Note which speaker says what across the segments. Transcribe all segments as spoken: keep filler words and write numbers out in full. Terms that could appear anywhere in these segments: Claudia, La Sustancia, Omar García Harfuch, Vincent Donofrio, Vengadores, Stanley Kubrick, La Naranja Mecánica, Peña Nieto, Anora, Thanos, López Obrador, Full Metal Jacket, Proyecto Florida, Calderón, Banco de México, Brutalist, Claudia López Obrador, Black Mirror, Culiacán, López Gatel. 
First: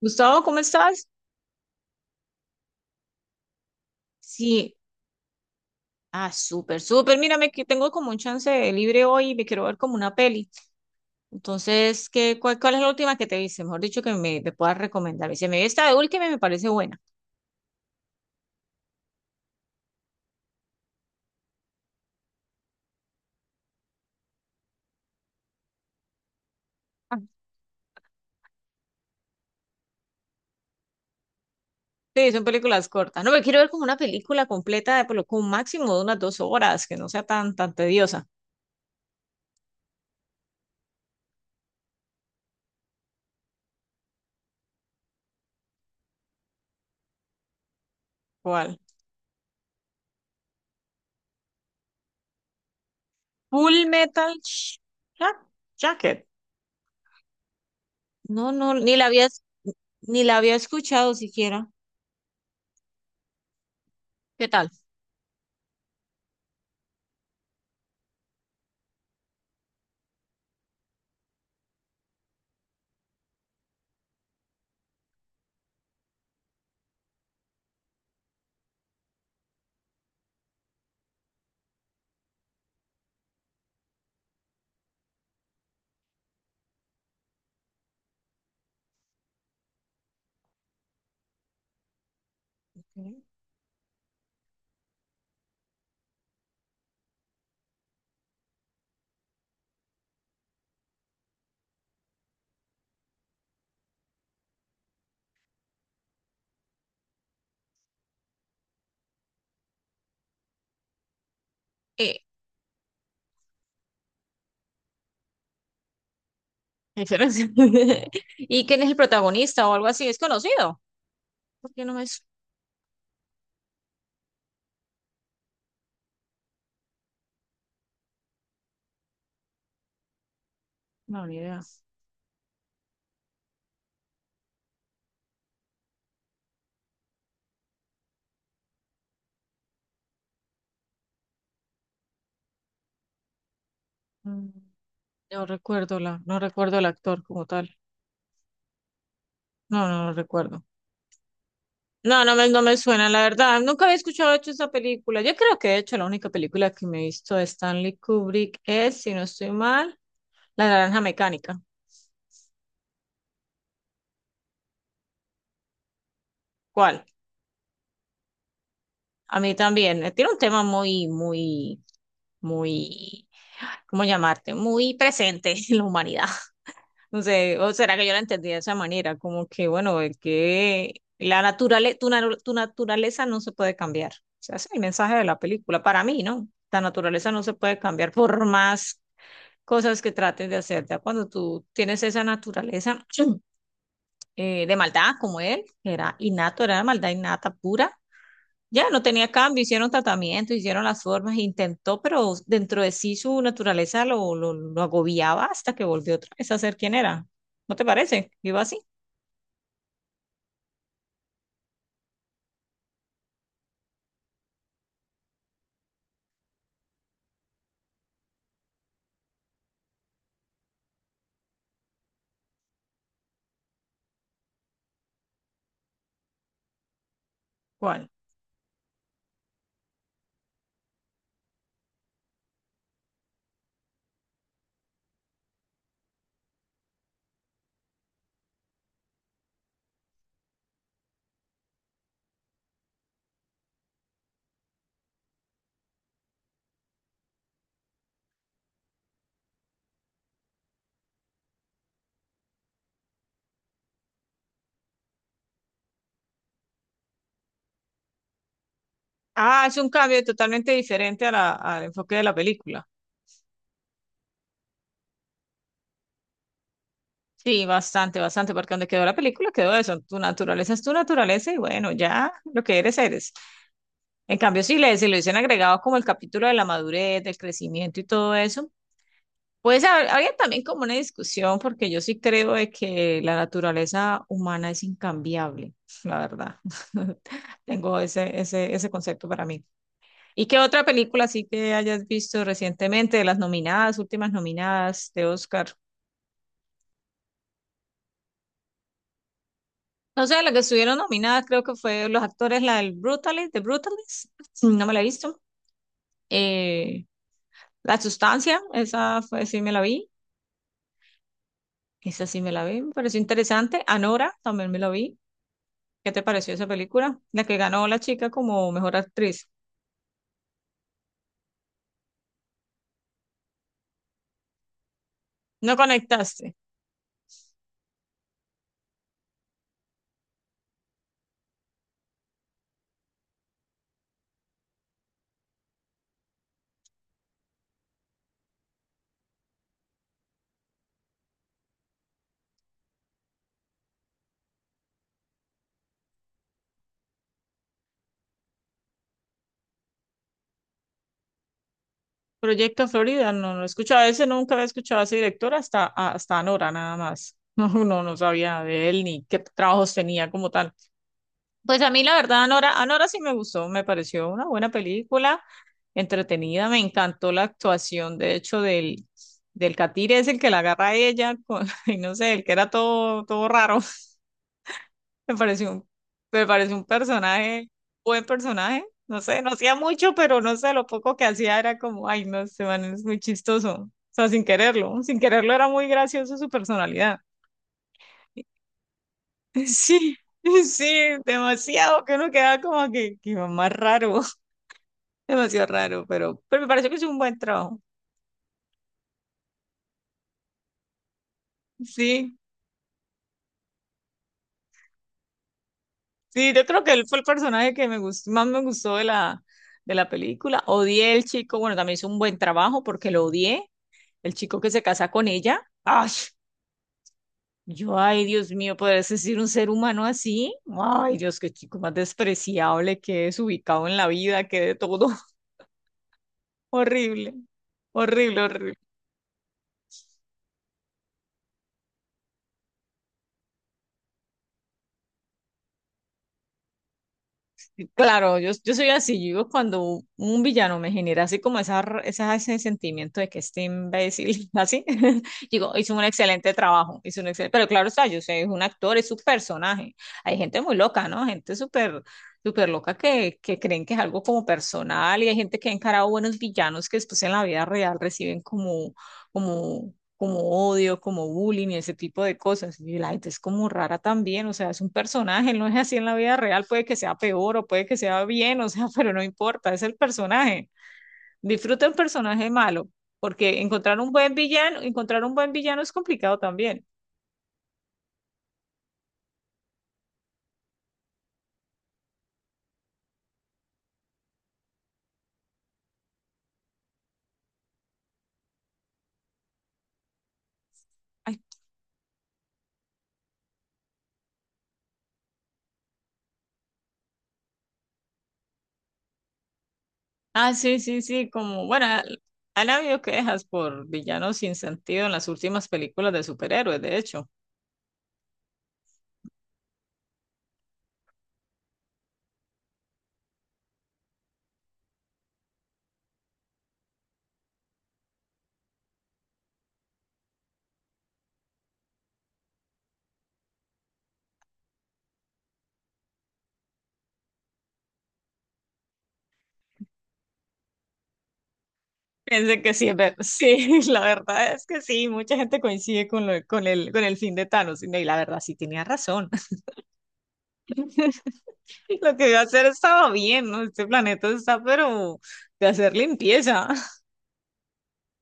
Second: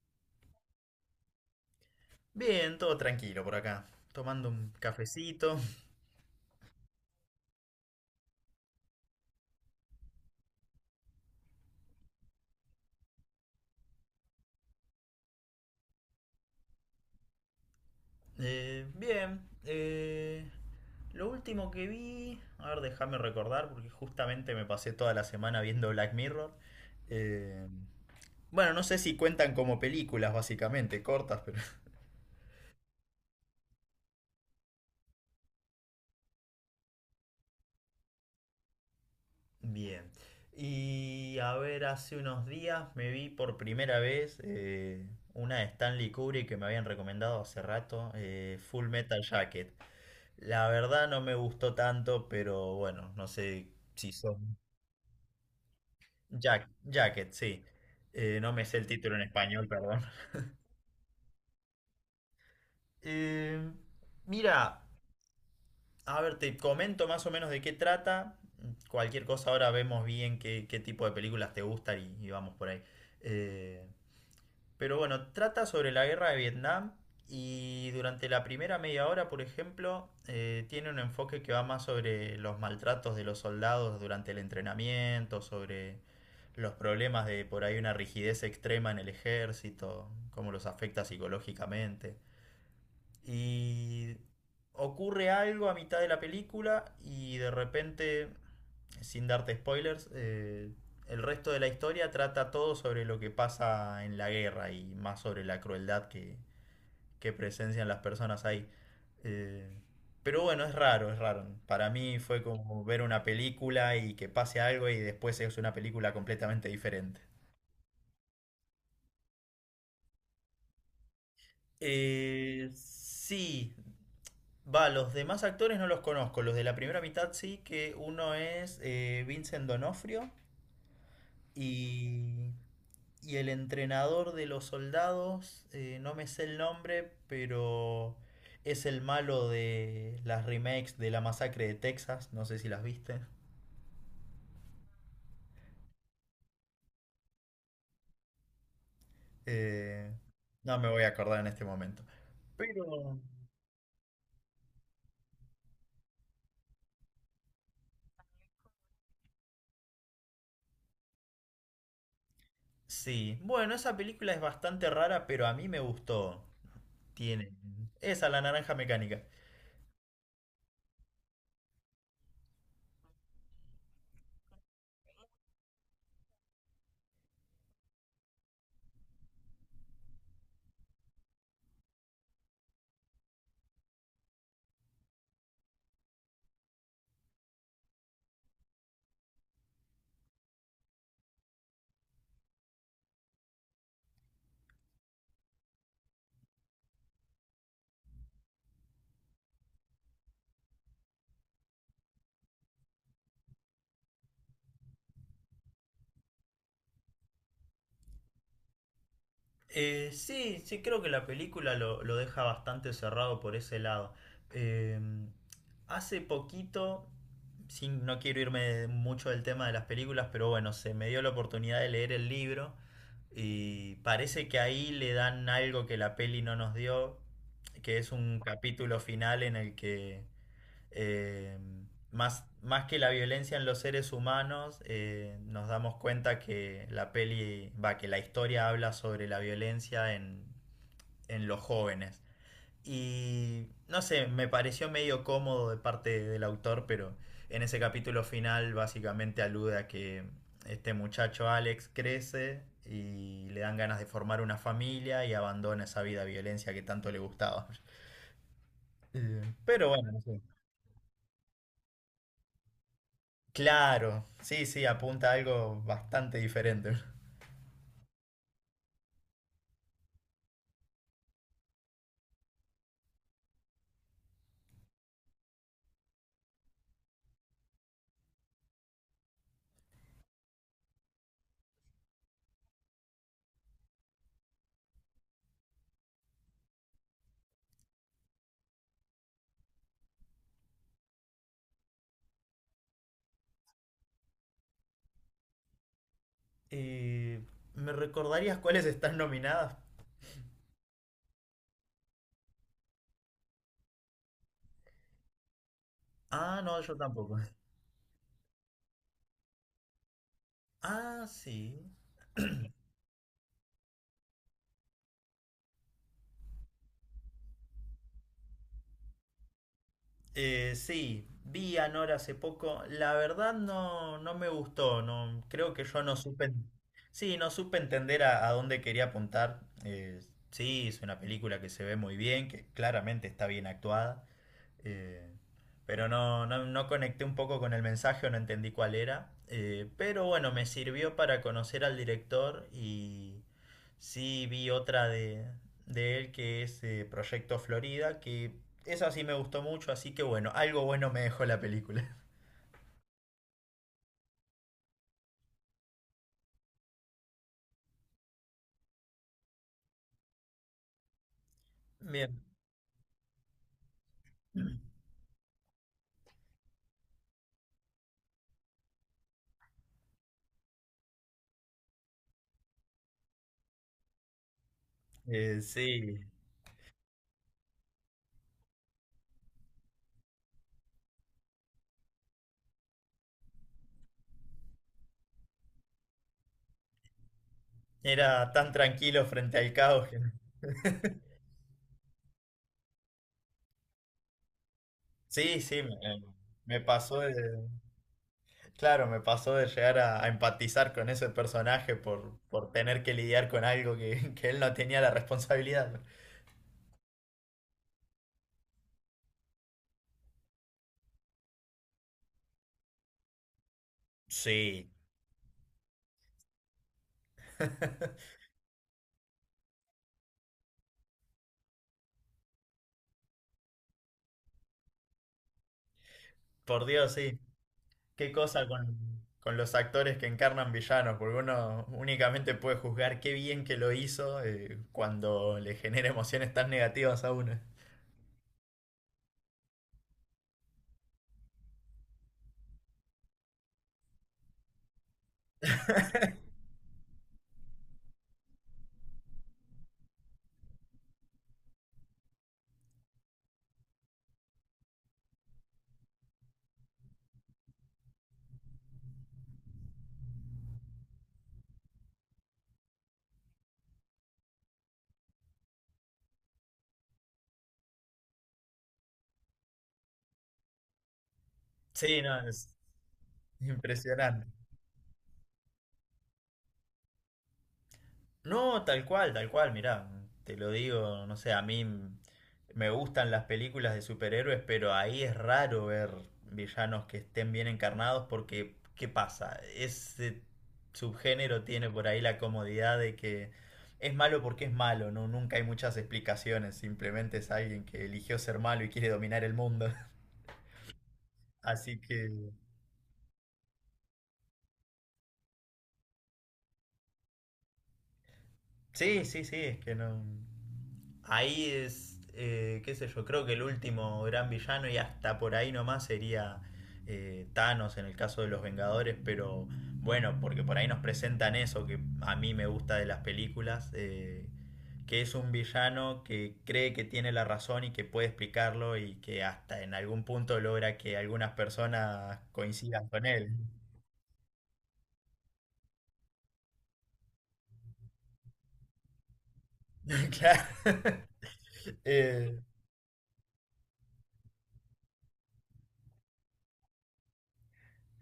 Speaker 1: Gustavo, ¿cómo estás?
Speaker 2: Bien, todo tranquilo por acá. Tomando un
Speaker 1: Sí.
Speaker 2: cafecito.
Speaker 1: Ah, súper, súper. Mírame que tengo como un chance de libre hoy y me quiero ver como una peli. Entonces, ¿qué, cuál, cuál es la última que te viste? Mejor dicho, que me, me puedas recomendar. Y se me vi esta de última y me parece buena.
Speaker 2: Eh, bien. Eh, lo último que vi... A ver, déjame recordar porque justamente me pasé toda la semana viendo Black Mirror.
Speaker 1: Ah,
Speaker 2: Eh, bueno, no sé si cuentan como películas, básicamente, cortas, pero...
Speaker 1: Sí, son películas cortas. No, me quiero ver como una película completa de por lo- con un máximo de unas dos horas, que no sea tan, tan tediosa.
Speaker 2: Bien. Y a ver, hace unos días me vi por primera vez eh, una de Stanley Kubrick que me habían recomendado hace rato, eh,
Speaker 1: ¿Cuál?
Speaker 2: Full Metal Jacket. La verdad no me gustó tanto, pero bueno, no sé
Speaker 1: Full
Speaker 2: si
Speaker 1: Metal
Speaker 2: son...
Speaker 1: Sh- Ja- Jacket.
Speaker 2: Jack, Jacket, sí. Eh,
Speaker 1: No,
Speaker 2: no me
Speaker 1: no,
Speaker 2: sé el
Speaker 1: ni la
Speaker 2: título en
Speaker 1: había,
Speaker 2: español, perdón.
Speaker 1: ni la había escuchado siquiera.
Speaker 2: Eh,
Speaker 1: ¿Qué tal?
Speaker 2: Mira, a ver, te comento más o menos de qué trata. Cualquier cosa ahora vemos bien qué, qué tipo de películas te gustan y, y vamos por ahí. Eh, Pero bueno, trata sobre la guerra de Vietnam y durante la primera media hora, por ejemplo, eh, tiene un enfoque que va más sobre los maltratos de los soldados durante el entrenamiento, sobre los problemas de por ahí una rigidez extrema en el ejército, cómo los afecta psicológicamente.
Speaker 1: Ok.
Speaker 2: Y ocurre algo a mitad de la película y de repente, sin darte spoilers, eh, el resto de la historia trata todo sobre lo que pasa en la guerra y más sobre la crueldad que, que presencian las personas ahí. Eh, pero bueno, es raro, es raro. Para mí fue como ver una película y que pase algo y después es una película completamente diferente.
Speaker 1: Excelente. ¿Y quién es el protagonista o algo así? ¿Es conocido? Porque no me... es
Speaker 2: Eh, sí, va, los demás actores no los conozco. Los de la primera mitad sí, que uno es eh, Vincent Donofrio
Speaker 1: No, ni idea.
Speaker 2: y, y el entrenador de los soldados, eh, no me sé el nombre, pero es el malo de las remakes de la masacre de Texas. No sé si las viste.
Speaker 1: Mm, No recuerdo la, no recuerdo el actor como tal. No, no lo
Speaker 2: Eh,
Speaker 1: recuerdo.
Speaker 2: no me voy a acordar en este momento.
Speaker 1: No, no me, no me suena,
Speaker 2: Pero
Speaker 1: la verdad. Nunca había escuchado de hecho esa película. Yo creo que de hecho la única película que me he visto de Stanley Kubrick es, si no estoy mal, La Naranja Mecánica.
Speaker 2: sí, bueno, esa película es bastante rara, pero a mí me gustó.
Speaker 1: ¿Cuál?
Speaker 2: Tiene. Esa, la naranja mecánica.
Speaker 1: A mí también. Eh, Tiene un tema muy, muy, muy, ¿cómo llamarte? Muy presente en la humanidad. No sé, o será que yo la entendí de esa manera, como que, bueno, el que la naturale, tu, naru- tu naturaleza no se puede cambiar. O sea, ese es el mensaje de la película. Para mí, ¿no? La naturaleza no se puede cambiar por más cosas que trates de hacer. Ya cuando tú tienes esa naturaleza eh, de maldad como él, que era innato, era maldad innata pura, ya no tenía cambio, hicieron tratamiento, hicieron las formas, intentó, pero dentro de sí su naturaleza lo, lo, lo agobiaba hasta que volvió otra vez a ser quien era. ¿No te parece? Iba así.
Speaker 2: Eh, sí, sí, creo que la película lo, lo deja bastante cerrado por ese lado. Eh, Hace poquito, sin, no quiero irme mucho del tema de las películas, pero bueno, se me dio la oportunidad de leer el libro y parece que ahí le dan algo que la peli no nos dio, que
Speaker 1: ¿Cuál?
Speaker 2: es un capítulo final en el que eh, más, más que la violencia en los seres humanos, eh, nos damos cuenta que la peli, va, que la historia habla sobre la violencia en, en los jóvenes. Y no sé, me pareció medio cómodo de parte del autor, pero en ese capítulo final básicamente alude a que este muchacho Alex crece y le dan ganas de formar una familia y abandona esa vida violencia que tanto le gustaba. Eh,
Speaker 1: Ah, es
Speaker 2: Pero
Speaker 1: un
Speaker 2: bueno, no
Speaker 1: cambio
Speaker 2: sé.
Speaker 1: totalmente diferente a la- al enfoque de la película.
Speaker 2: Claro, sí, sí, apunta a algo bastante diferente.
Speaker 1: Sí, bastante, bastante, porque donde quedó la película quedó eso. Tu naturaleza es tu naturaleza y bueno, ya lo que eres, eres. En cambio, si le, si lo dicen agregado como el capítulo de la madurez, del crecimiento y todo eso, pues hab- habría también como una discusión, porque yo sí creo de que la naturaleza humana es incambiable, la verdad. Tengo ese, ese, ese concepto para mí. ¿Y qué otra película sí que hayas visto recientemente de las nominadas, últimas nominadas de Oscar?
Speaker 2: Eh, ¿Me recordarías cuáles están nominadas?
Speaker 1: No sé, la que estuvieron nominadas creo que fue los actores, la del Brutalist, de Brutalist, no me la he visto.
Speaker 2: Ah, no, yo
Speaker 1: Eh,
Speaker 2: tampoco.
Speaker 1: La Sustancia, esa fue, sí me la vi,
Speaker 2: Ah, sí.
Speaker 1: esa sí me la vi, me pareció interesante. Anora, también me la vi. ¿Qué te pareció esa película? La que ganó la chica como mejor actriz.
Speaker 2: Eh, sí, vi a Nora hace poco. La verdad no, no me gustó. No, creo
Speaker 1: No
Speaker 2: que yo no supe.
Speaker 1: conectaste.
Speaker 2: Sí, no supe entender a, a dónde quería apuntar. Eh, sí, es una película que se ve muy bien, que claramente está bien actuada. Eh, pero no, no, no conecté un poco con el mensaje o no entendí cuál era. Eh, pero bueno, me sirvió para conocer al director y sí vi otra de, de él que es eh, Proyecto Florida, que esa sí me gustó mucho, así que bueno, algo bueno me dejó la película.
Speaker 1: Proyecto Florida, no, no he escuchado ese, nunca había escuchado a ese director hasta, hasta Anora, nada más. No, no, no sabía de él ni qué trabajos tenía como tal. Pues a mí, la
Speaker 2: Bien.
Speaker 1: verdad, Anora, Anora sí me gustó, me pareció una buena película, entretenida, me encantó la actuación, de hecho, del, del catire es el que la agarra a ella, con, y no sé, el que era todo, todo raro. Me
Speaker 2: Eh,
Speaker 1: pareció un,
Speaker 2: sí,
Speaker 1: me pareció un personaje, buen personaje. No sé, no hacía mucho, pero no sé, lo poco que hacía era como, ay, no, este man es muy chistoso. O sea, sin quererlo, sin quererlo era muy gracioso su personalidad.
Speaker 2: era tan tranquilo frente al caos
Speaker 1: Sí,
Speaker 2: que...
Speaker 1: sí, demasiado, que uno quedaba como que, que más raro,
Speaker 2: Sí,
Speaker 1: demasiado
Speaker 2: sí,
Speaker 1: raro,
Speaker 2: me,
Speaker 1: pero, pero me
Speaker 2: me
Speaker 1: pareció que hizo un
Speaker 2: pasó de...
Speaker 1: buen trabajo.
Speaker 2: Claro, me pasó de llegar a, a empatizar con ese personaje
Speaker 1: Sí,
Speaker 2: por, por tener que lidiar con algo que, que él no tenía la responsabilidad.
Speaker 1: sí, yo creo que él fue el personaje que me gustó, más me gustó de la, de la película. Odié el chico, bueno, también hizo un buen trabajo porque lo odié. El chico que se
Speaker 2: Sí,
Speaker 1: casa con ella. ¡Ay! Yo, ay, Dios mío, ¿podría existir un ser humano así? Ay, Dios, qué chico más despreciable, qué desubicado en la vida, qué de todo.
Speaker 2: por Dios,
Speaker 1: Horrible,
Speaker 2: sí. Qué
Speaker 1: horrible,
Speaker 2: cosa
Speaker 1: horrible.
Speaker 2: con, con los actores que encarnan villanos, porque uno únicamente puede juzgar qué bien que lo hizo eh, cuando le genera emociones tan negativas a uno.
Speaker 1: Claro, yo, yo soy así, yo cuando un villano me genera así como esa, r- esa- ese sentimiento de que este imbécil, así, digo, hizo un excelente trabajo, hizo un excelente, pero claro está, yo sé, es un actor, es su personaje. Hay gente muy loca, ¿no? Gente súper, súper loca que, que creen que es algo como personal y hay gente que ha encarado buenos villanos que después en la vida real reciben como, como como odio, como bullying y ese tipo de cosas. Y la gente es como rara también, o sea, es un personaje, no es así en la vida real, puede que sea peor o puede que sea bien, o sea, pero no importa, es el personaje. Disfruta el
Speaker 2: Sí, no,
Speaker 1: personaje
Speaker 2: es
Speaker 1: malo, porque encontrar un buen
Speaker 2: impresionante.
Speaker 1: villano, encontrar un buen villano es complicado también.
Speaker 2: No, tal cual, tal cual, mirá, te lo digo, no sé, a mí m- me gustan las películas de superhéroes, pero ahí es raro ver villanos que estén bien encarnados porque, ¿qué pasa? Ese
Speaker 1: Ay,
Speaker 2: subgénero tiene por ahí la comodidad de que es malo porque es malo, ¿no? Nunca hay muchas explicaciones, simplemente es alguien que eligió ser malo y quiere dominar el mundo.
Speaker 1: ah, sí, sí, sí, como, bueno,
Speaker 2: Así
Speaker 1: al-
Speaker 2: que...
Speaker 1: han habido quejas por villanos sin sentido en las últimas películas de superhéroes, de hecho.
Speaker 2: Sí, sí, sí, es que no. Ahí es, eh, qué sé yo, creo que el último gran villano y hasta por ahí nomás sería eh, Thanos en el caso de los Vengadores, pero bueno, porque por ahí nos presentan eso que a mí me gusta de las películas, eh, que es un villano que cree que tiene la razón y que puede explicarlo y que hasta en algún punto logra que algunas personas
Speaker 1: Pensé que sí, es
Speaker 2: coincidan
Speaker 1: ver-
Speaker 2: con él.
Speaker 1: sí, la verdad es que sí, mucha gente coincide con, lo- con el, con el fin de Thanos, y la verdad sí tenía razón.
Speaker 2: Claro.
Speaker 1: Lo que iba a
Speaker 2: Eh,
Speaker 1: hacer estaba bien, ¿no? Este planeta está, pero de hacer limpieza.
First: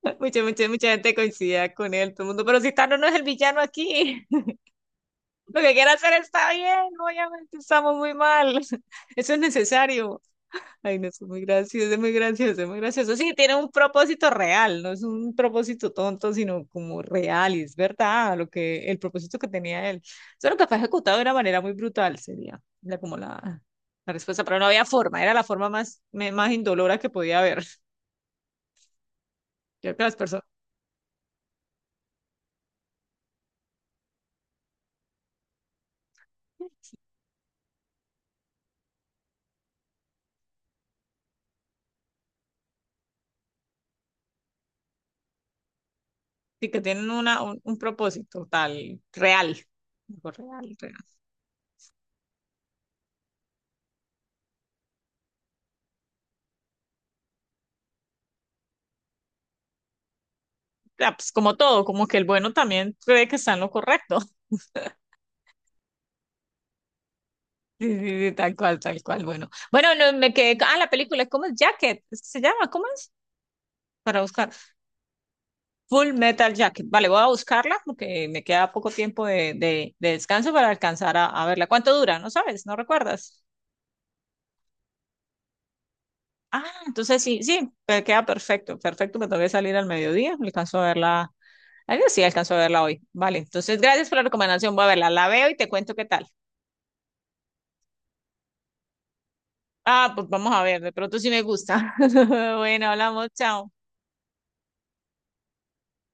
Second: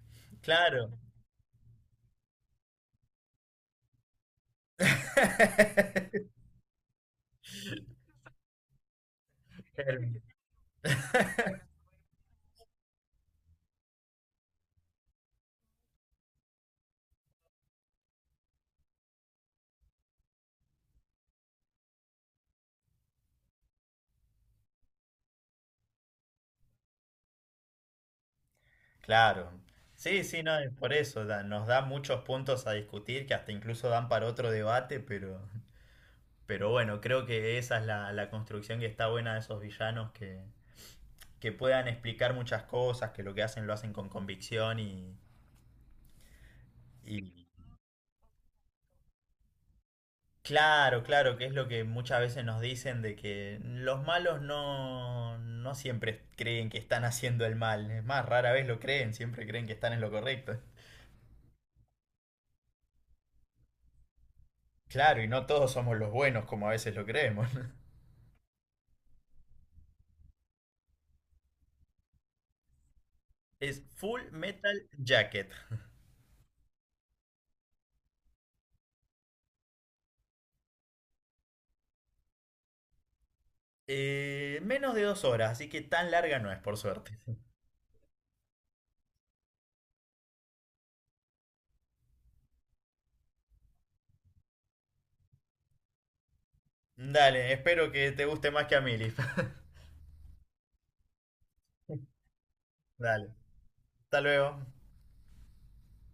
Speaker 1: Mucha, mucha, mucha
Speaker 2: claro.
Speaker 1: gente coincidía con él, todo el mundo, pero si Thanos no es el villano aquí, lo que quiere hacer está bien, obviamente estamos muy mal, eso es necesario.
Speaker 2: El-
Speaker 1: Ay, no, es muy gracioso, es muy gracioso, es muy gracioso. Sí, tiene un propósito real, no es un propósito tonto, sino como real, y es verdad lo que, el propósito que tenía él. Solo que fue ejecutado de una manera muy brutal, sería la, como la la respuesta, pero no había forma, era la forma más, me- más indolora que podía haber.
Speaker 2: Claro.
Speaker 1: Creo que las
Speaker 2: Sí, sí,
Speaker 1: personas
Speaker 2: no, es por eso da- nos da muchos puntos a discutir que hasta incluso dan para otro debate, pero, pero bueno, creo que esa es la, la construcción que está buena de esos villanos que, que puedan explicar muchas cosas, que lo que hacen lo hacen con convicción y,
Speaker 1: sí que tienen una,
Speaker 2: y
Speaker 1: un, un propósito tal, real, algo real, real.
Speaker 2: claro, claro, que es lo que muchas veces nos dicen de que los malos no, no siempre creen que están haciendo el mal, es más, rara vez lo creen, siempre creen que están en lo correcto.
Speaker 1: Ah, pues, como todo, como que el bueno también cree que está en lo correcto.
Speaker 2: Claro, y no todos somos los buenos como a veces lo creemos.
Speaker 1: Sí, sí, sí, tal cual, tal cual. Bueno, bueno, no, me quedé. Ah, la película, ¿cómo es? Jacket, ¿se llama? ¿Cómo es?
Speaker 2: Es
Speaker 1: Para
Speaker 2: Full
Speaker 1: buscar.
Speaker 2: Metal Jacket.
Speaker 1: Full Metal Jacket. Vale, voy a buscarla porque me queda poco tiempo de, de, de descanso para alcanzar a, a verla. ¿Cuánto dura? No sabes, no recuerdas.
Speaker 2: Eh, menos de dos horas, así que tan larga no es,
Speaker 1: Ah,
Speaker 2: por suerte.
Speaker 1: entonces sí, sí, me queda perfecto, perfecto. Me tengo que salir al mediodía. Alcanzo a verla. Ay, sí, alcanzo a verla hoy. Vale, entonces gracias por la recomendación. Voy a verla, la veo y te cuento qué tal.
Speaker 2: Dale, espero que te guste más que a mí, Liz.
Speaker 1: Ah, pues vamos a ver, de pronto sí me gusta. Bueno, hablamos,
Speaker 2: Dale,
Speaker 1: chao.
Speaker 2: hasta luego.